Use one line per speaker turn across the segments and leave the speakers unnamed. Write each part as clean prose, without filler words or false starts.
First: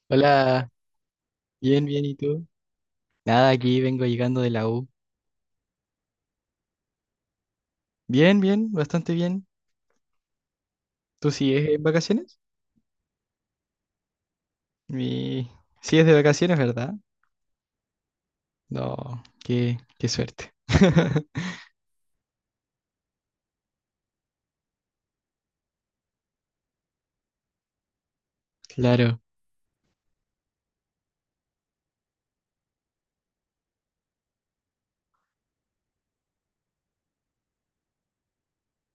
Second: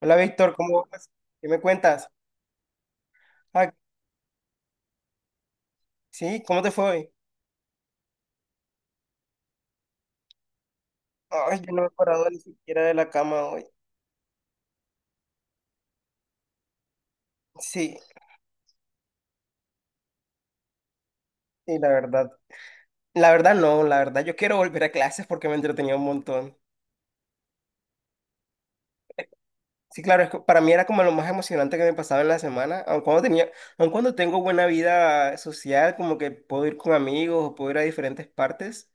Hola Víctor,
Hola,
¿cómo vas? ¿Qué me
bien, bien,
cuentas?
¿y tú? Nada,
Ah,
aquí vengo llegando de la U.
sí, ¿cómo te fue hoy?
Bien, bien, bastante bien. ¿Tú
Ay,
sigues
yo no
en
me he parado
vacaciones?
ni siquiera de la cama hoy.
Mi... Sigues de vacaciones, ¿verdad?
Sí,
No, qué suerte.
y la verdad no, la verdad yo quiero volver a clases porque me entretenía un montón.
Claro,
Sí, claro, es que para mí era como lo más emocionante que me pasaba en la semana, aun cuando tengo buena vida social, como que puedo ir con amigos o puedo ir a diferentes partes,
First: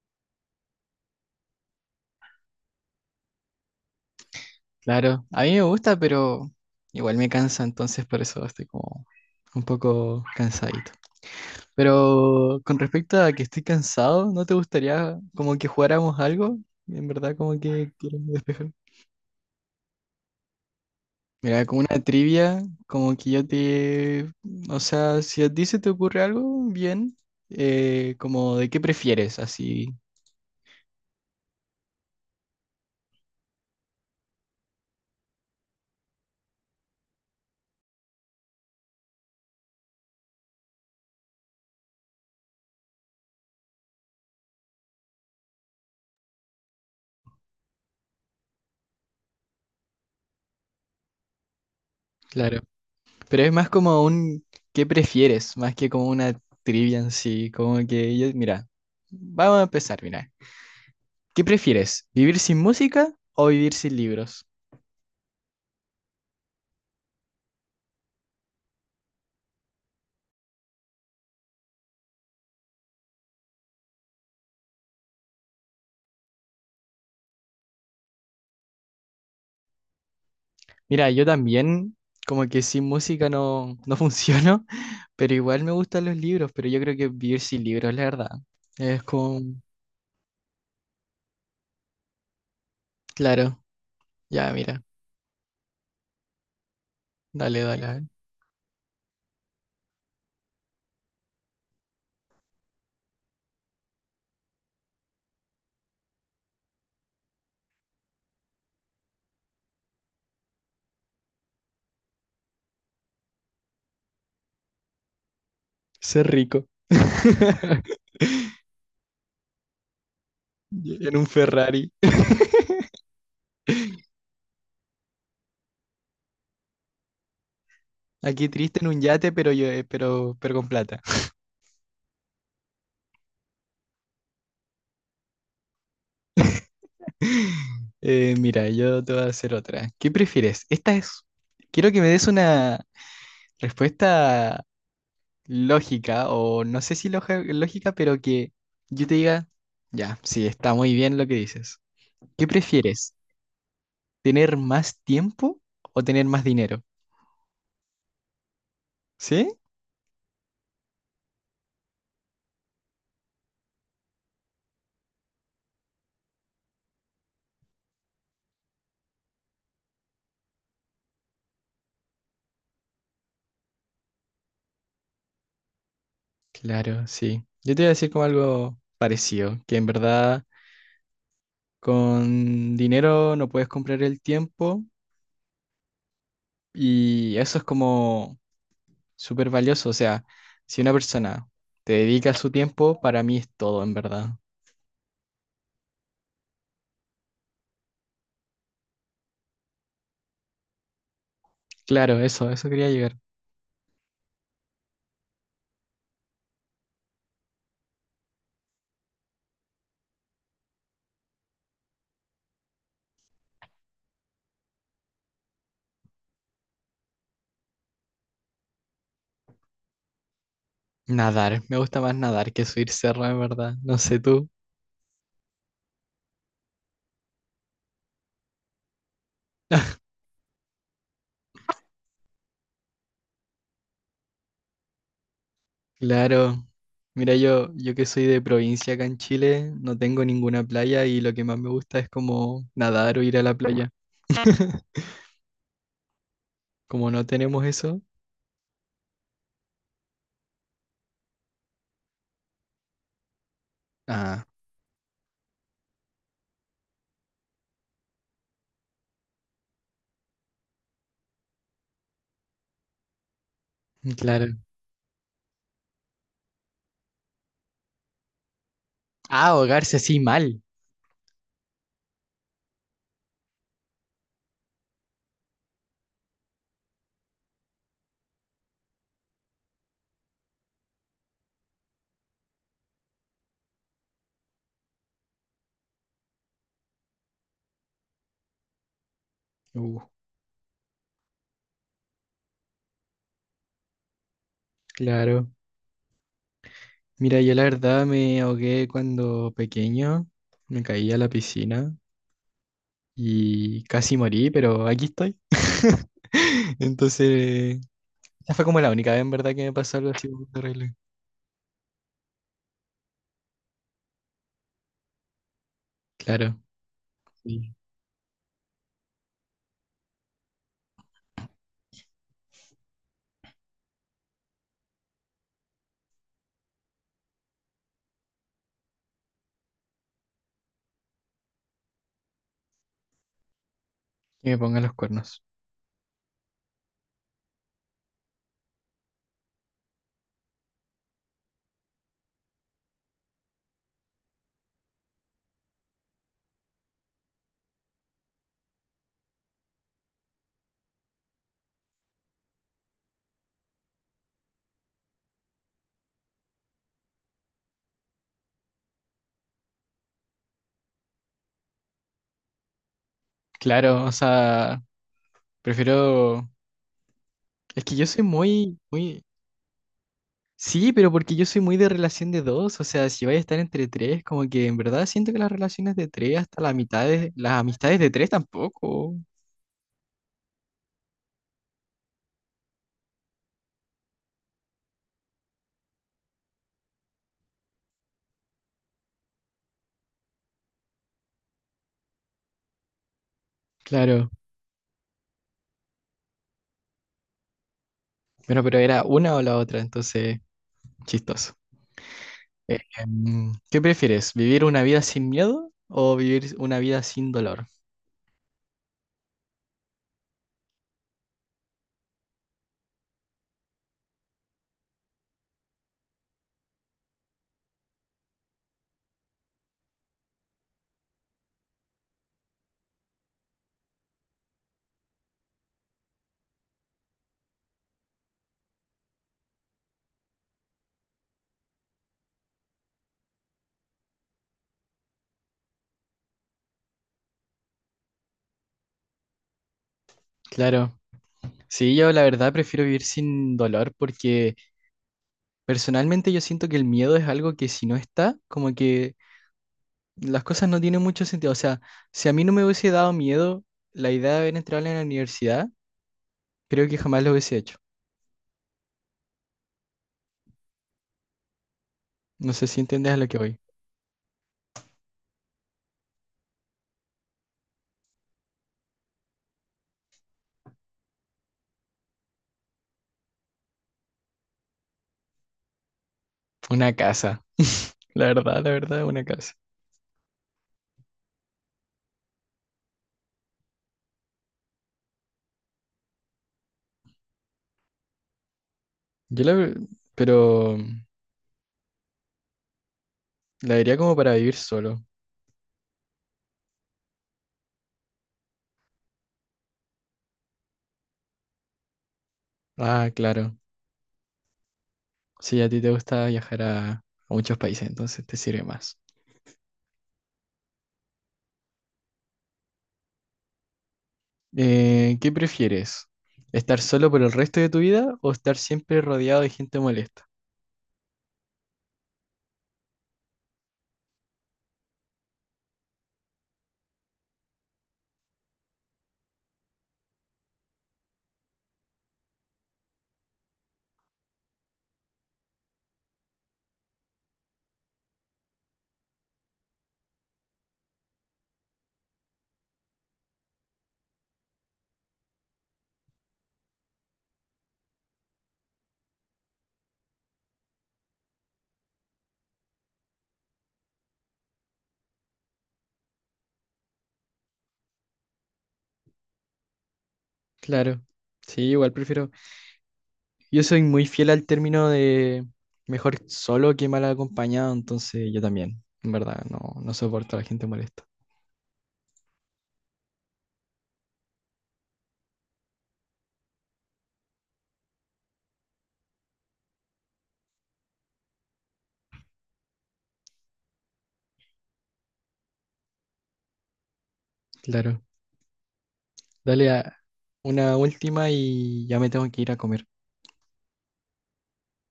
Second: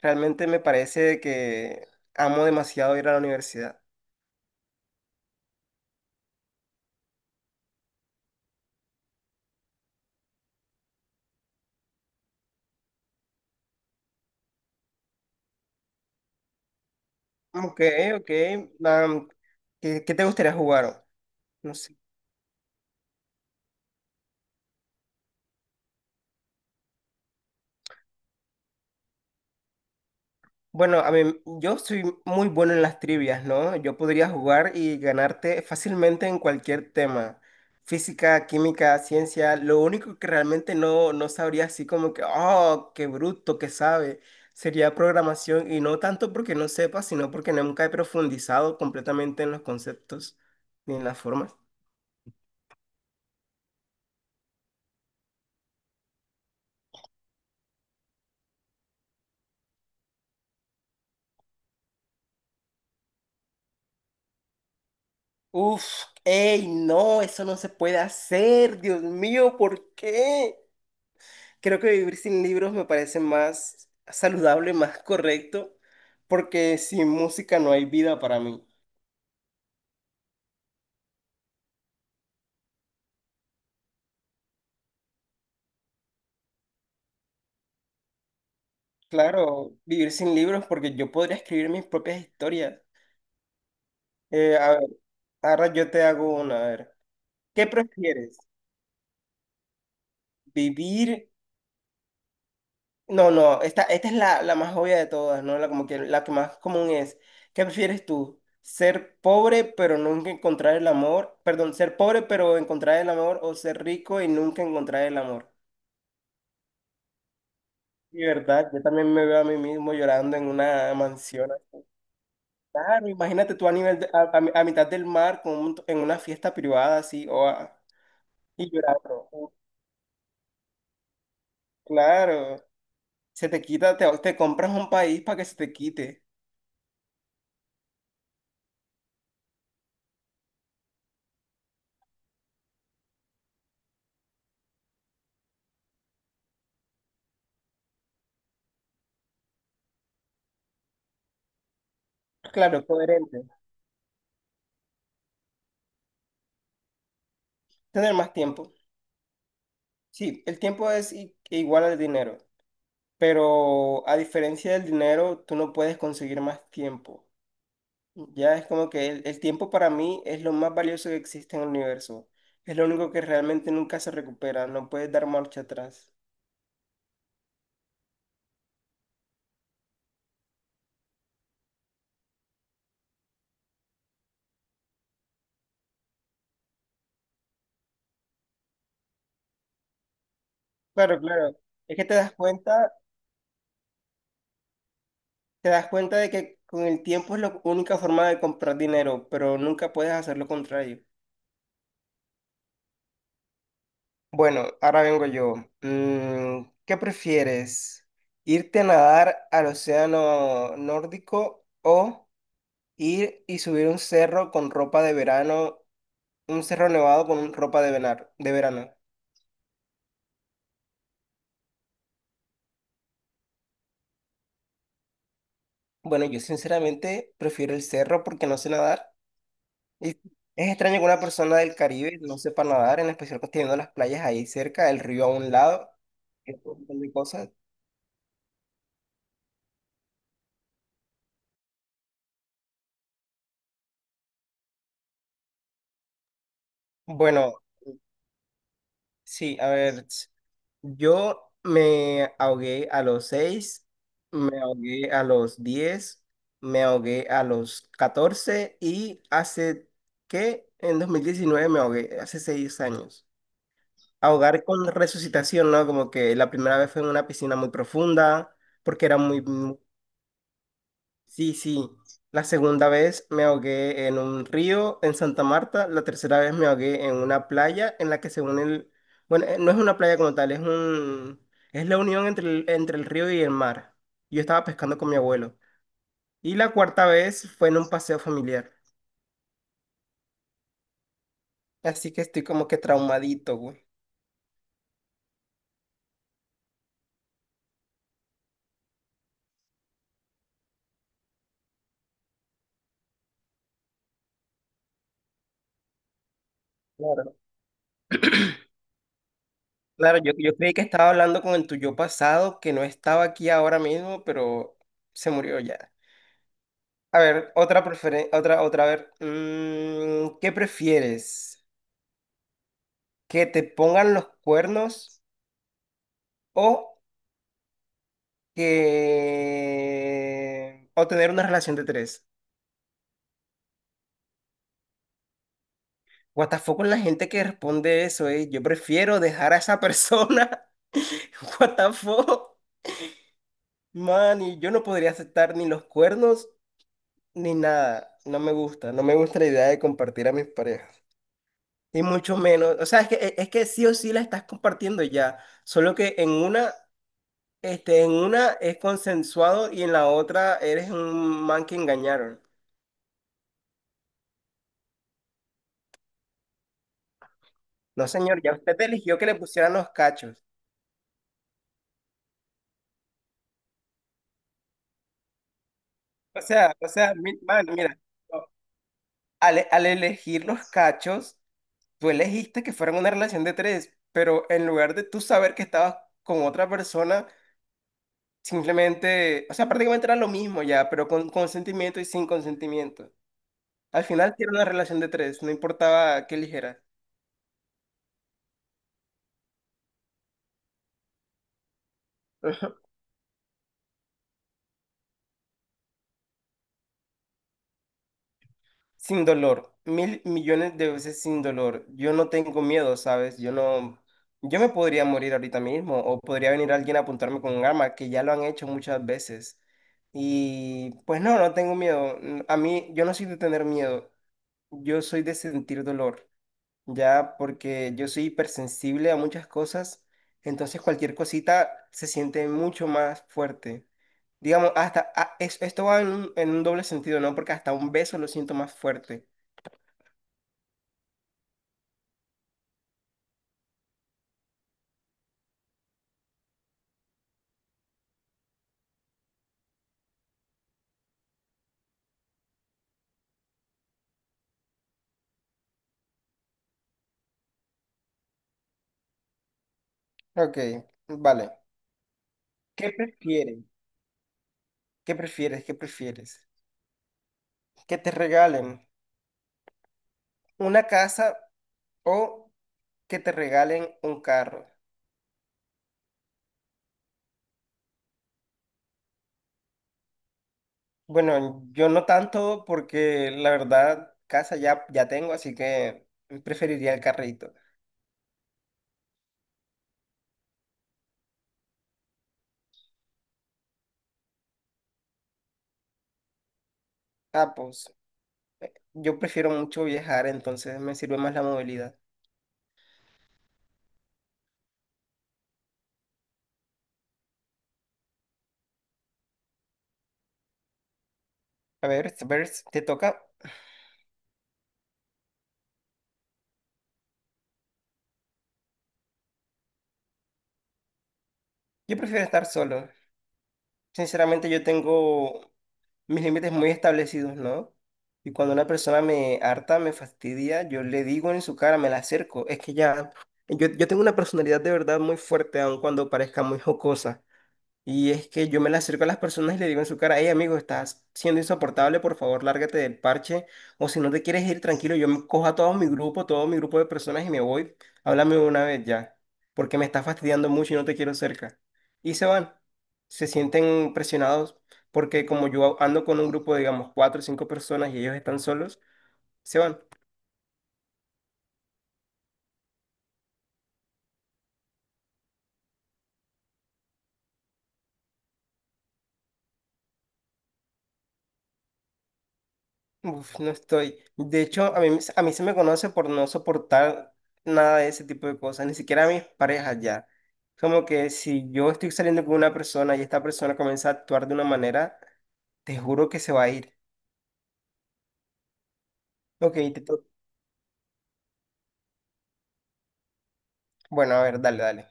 realmente me parece que amo demasiado ir a la universidad.
claro. A mí me gusta, pero igual me cansa, entonces por eso estoy como un poco cansadito. Pero con respecto a que estoy cansado, ¿no te gustaría como que jugáramos algo? En verdad, como
Ok,
que quiero
ok,
despejarme.
am, ¿qué te gustaría jugar?
Mira,
No
como
sé.
una trivia, como que yo te... O sea, si a ti se te ocurre algo, bien, como de qué prefieres, así,
Bueno, yo soy muy bueno en las trivias, ¿no? Yo podría jugar y ganarte fácilmente en cualquier tema. Física, química, ciencia. Lo único que realmente no sabría así como que, oh, qué bruto que sabe, sería programación. Y no tanto porque no sepa, sino porque nunca he profundizado completamente en los conceptos ni en las formas.
claro. Pero es más como un qué prefieres, más que como una trivia en sí, como que yo... Mira, vamos a empezar, mira. ¿Qué prefieres, vivir sin música o vivir sin libros?
Uf, ey, no, eso no se puede hacer. Dios mío, ¿por qué? Creo que vivir sin libros me parece más saludable, más correcto, porque sin música no hay vida para mí.
Mira, yo también como que sin música no funciono, pero igual me gustan los libros, pero yo creo que vivir sin libros, la verdad. Es como...
Claro, vivir sin libros porque yo podría escribir mis propias historias.
Claro. Ya,
A
mira,
ver, ahora yo te hago una, a ver.
dale,
¿Qué
dale, a ver.
prefieres? ¿Vivir? No, no, esta es la más obvia de todas, ¿no? La, como que, la que más común es. ¿Qué prefieres tú? ¿Ser pobre pero nunca encontrar el amor? Perdón, ¿ser pobre pero encontrar el amor o ser rico y nunca encontrar el amor?
Ser rico.
Y verdad, yo también me veo a mí mismo llorando en una
En un
mansión.
Ferrari.
Claro, imagínate tú a nivel de- a mitad del mar con un- en una fiesta privada así o a-
Aquí
y
triste en un
llorando.
yate, pero yo, pero con plata.
Claro, se te quita, te compras un país para que se te quite.
Mira, yo te voy a hacer otra. ¿Qué prefieres? Esta es. Quiero que me des una respuesta lógica, o no sé si lógica, pero que yo te diga, ya, sí, está muy bien lo que dices. ¿Qué
Claro,
prefieres?
coherente.
¿Tener más tiempo o tener más dinero?
Tener más tiempo.
¿Sí?
Sí, el tiempo es i- e igual al dinero, pero a diferencia del dinero, tú no puedes conseguir más tiempo. Ya es como que el tiempo para mí es lo más valioso que existe en el universo. Es lo único que realmente nunca se recupera, no puedes dar marcha atrás.
Claro, sí. Yo te iba a decir como algo parecido, que en verdad con dinero no puedes comprar el tiempo y eso es como súper valioso. O sea, si una
Claro,
persona
claro.
te
Es que
dedica su tiempo, para mí es todo, en verdad.
te das cuenta de que con el tiempo es la única forma de comprar dinero, pero nunca puedes hacer lo contrario.
Claro, eso quería llegar.
Bueno, ahora vengo yo. Mm, ¿qué prefieres? ¿Irte a nadar al océano nórdico o ir y subir un cerro con ropa de verano? Un cerro nevado con un- ropa de venar- de verano.
Nadar, me gusta más nadar que subir cerro, en verdad. No sé tú.
Bueno, yo sinceramente prefiero el cerro porque no sé nadar. Y es extraño que una persona del Caribe no sepa nadar, en especial que teniendo las playas ahí cerca, el río a un lado, y
Claro.
un montón de
Mira,
cosas.
yo que soy de provincia acá en Chile, no tengo ninguna playa y lo que más me gusta es como nadar o ir a la playa. Como no
Bueno,
tenemos eso.
sí, a ver, ts- yo me ahogué a los 6,
Ah,
me ahogué a los 10, me ahogué a los 14 y hace, ¿qué? En 2019 me ahogué, hace 6 años.
claro.
Ahogar con resucitación, ¿no? Como que la primera vez fue en una piscina muy profunda, porque era muy...
Ah,
muy-
ahogarse así mal.
Sí, sí. La segunda vez me ahogué en un río en Santa Marta. La tercera vez me ahogué en una playa en la que según el... Bueno, no es una playa como tal, es un... Es la unión entre el río y el mar. Yo estaba pescando con mi abuelo. Y la cuarta vez fue en un paseo familiar.
Uh,
Así que estoy como que traumadito, güey.
claro. Mira, yo la verdad me ahogué cuando pequeño, me caí a la piscina y casi morí, pero aquí estoy.
Claro.
Entonces, esa fue como la única vez en verdad que me pasó algo
Claro,
así
yo,
muy
yo creí que
terrible.
estaba hablando con el tuyo pasado, que no estaba aquí ahora mismo, pero se murió ya.
Claro,
A ver,
sí.
otra preferencia, otra, otra, a ver. Mm, ¿qué prefieres? ¿Que te pongan los cuernos o que... o tener una relación de tres?
Que me pongan los cuernos.
What the fuck con la gente que responde eso, eh. Yo prefiero dejar a esa persona. What the fuck? Man, y yo no podría aceptar ni los cuernos ni nada. No me gusta. No me gusta la idea de compartir a mis parejas. Y mucho menos. O sea, es que sí o sí la estás compartiendo ya. Solo que en una, este, en una es consensuado y en la otra eres un man que engañaron.
Claro, o sea, prefiero... Es que yo
No,
soy
señor, ya usted
muy,
eligió
muy...
que le pusieran los cachos.
Sí, pero porque yo soy muy de relación de dos, o sea, si vais a estar entre tres, como que en verdad siento que las relaciones de tres hasta la
O
mitad
sea,
de,
mi-
las
man,
amistades
mira,
de tres
no,
tampoco.
al elegir los cachos, tú elegiste que fuera una relación de tres, pero en lugar de tú saber que estabas con otra persona, simplemente, o sea, prácticamente era lo mismo ya, pero con consentimiento y sin consentimiento. Al
Claro.
final sí era una relación de tres, no importaba qué ligera.
Bueno, pero era una o la otra, entonces, chistoso. ¿Qué prefieres? ¿Vivir una vida sin miedo o vivir una vida sin dolor?
Sin dolor, mil millones de veces sin dolor. Yo no tengo miedo, ¿sabes? Yo no, yo me podría morir ahorita mismo o podría venir alguien a apuntarme con un arma, que ya lo han hecho muchas veces. Y pues no, no tengo miedo. A mí, yo no soy de tener miedo, yo soy de sentir dolor. Ya porque yo soy hipersensible a muchas cosas, entonces cualquier cosita se siente mucho más fuerte. Digamos, hasta a- es- esto va en un doble sentido, ¿no? Porque hasta un beso lo siento más fuerte.
Claro. Sí, yo la verdad prefiero vivir sin dolor porque personalmente yo siento que el miedo es algo que si no está, como que las cosas no tienen mucho sentido. O sea, si a mí no me hubiese dado miedo la idea de haber entrado en la universidad, creo que jamás lo hubiese hecho.
Ok, vale.
No sé si
¿Qué
entiendes a lo que voy.
prefieres? ¿Qué prefieres? ¿Qué prefieres? ¿Que te regalen una casa o que te regalen un carro?
Una casa. La verdad, una casa.
Bueno, yo no tanto porque la verdad casa ya, ya tengo, así que preferiría el carrito.
Yo la... ve- Pero la vería como para vivir solo.
Ah, pues, yo prefiero mucho viajar, entonces me sirve más la movilidad.
Ah, claro. Sí, a ti te gusta viajar a muchos países, entonces te sirve más.
A ver, te toca.
¿Qué prefieres? ¿Estar solo por el resto de tu vida o estar siempre rodeado de gente molesta?
Yo prefiero estar solo. Sinceramente, yo tengo mis límites muy establecidos, ¿no? Y cuando una persona me harta, me fastidia, yo le digo en su cara, me la acerco. Es que ya, yo tengo una personalidad de verdad muy fuerte, aun cuando parezca muy jocosa. Y es que yo me le acerco a las personas y le digo en su cara, hey amigo, estás siendo insoportable, por favor, lárgate del parche. O si no te quieres ir, tranquilo, yo me cojo a todo mi grupo de personas y me voy. Háblame una vez ya, porque me está fastidiando mucho y no te quiero cerca. Y se van. Se sienten presionados porque como yo ando con un grupo, digamos, cuatro o cinco personas y ellos están solos, se van.
Claro. Sí, igual prefiero. Yo soy muy fiel al término de mejor solo que mal acompañado, entonces yo también, en verdad, no soporto a la gente molesta.
Uf, no estoy. De hecho, a mí se me conoce por no soportar nada de ese tipo de cosas, ni siquiera a mis parejas ya. Como que si yo estoy saliendo con una persona y esta persona comienza a actuar de una manera, te juro que se va a ir.
Claro.
Ok,
Dale
te
a
to-
una última y ya me tengo que ir a comer.
Bueno, a ver, dale, dale.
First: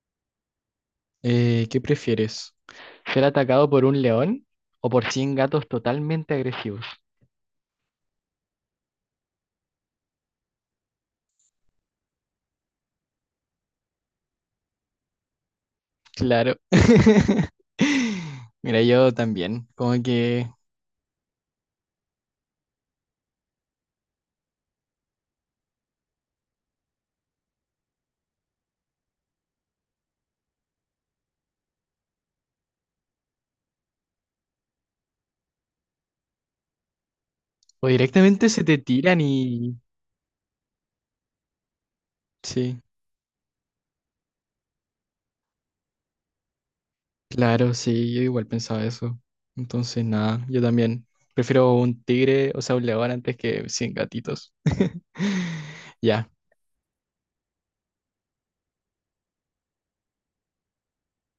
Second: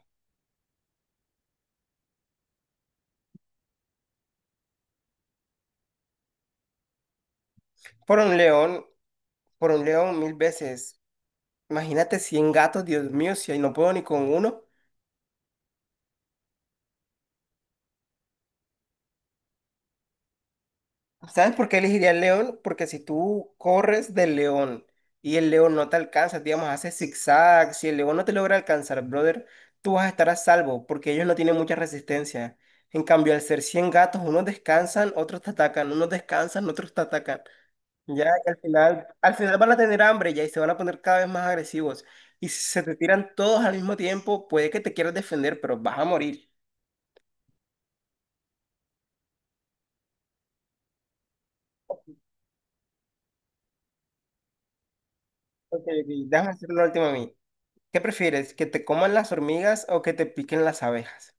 ¿Qué prefieres? ¿Ser atacado por un león o por cien gatos totalmente agresivos?
Por un león, por un león mil veces. Imagínate 100 gatos, Dios mío, si ahí no puedo ni con uno.
Claro. Mira, yo también, como que
¿Sabes por qué elegiría el león? Porque si tú corres del león y el león no te alcanza, digamos, hace zigzag, si el león no te logra alcanzar, brother, tú vas a estar a salvo porque ellos no tienen mucha resistencia. En cambio, al ser 100 gatos, unos descansan, otros te atacan, unos descansan, otros te atacan.
o
Ya
directamente
que
se te tiran
al final van
y
a tener hambre ya y se van a poner cada vez más agresivos. Y si
sí.
se te tiran todos al mismo tiempo, puede que te quieras defender, pero vas a morir.
Claro, sí, yo igual pensaba eso. Entonces, nada, yo también prefiero un tigre, o sea, un león antes que 100 gatitos.
Ok, ok,
Ya,
déjame hacer la última a mí. ¿Qué prefieres? ¿Que te coman las hormigas o que te piquen las abejas?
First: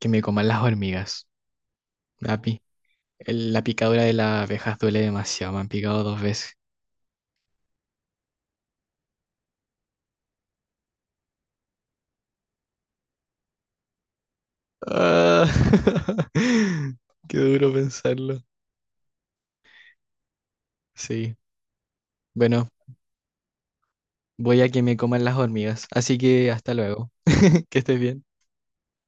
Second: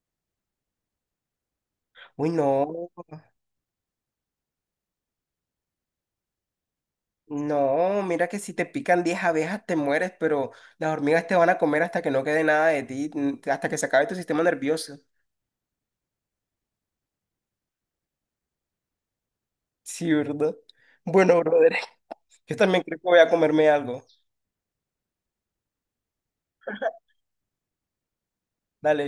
que me coman las hormigas.
Uy,
La, pi-
no,
la picadura de las abejas duele demasiado, me han picado dos veces.
no, mira que si te pican 10 abejas te mueres, pero las hormigas te van a comer hasta que no quede nada de ti, n- hasta que se acabe tu sistema nervioso.
Ah, qué duro pensarlo.
Sí, ¿verdad?
Sí,
Bueno, brother, yo
bueno,
también creo que voy a comerme algo.
voy a que me coman las hormigas, así que hasta luego, que estés bien.
Dale.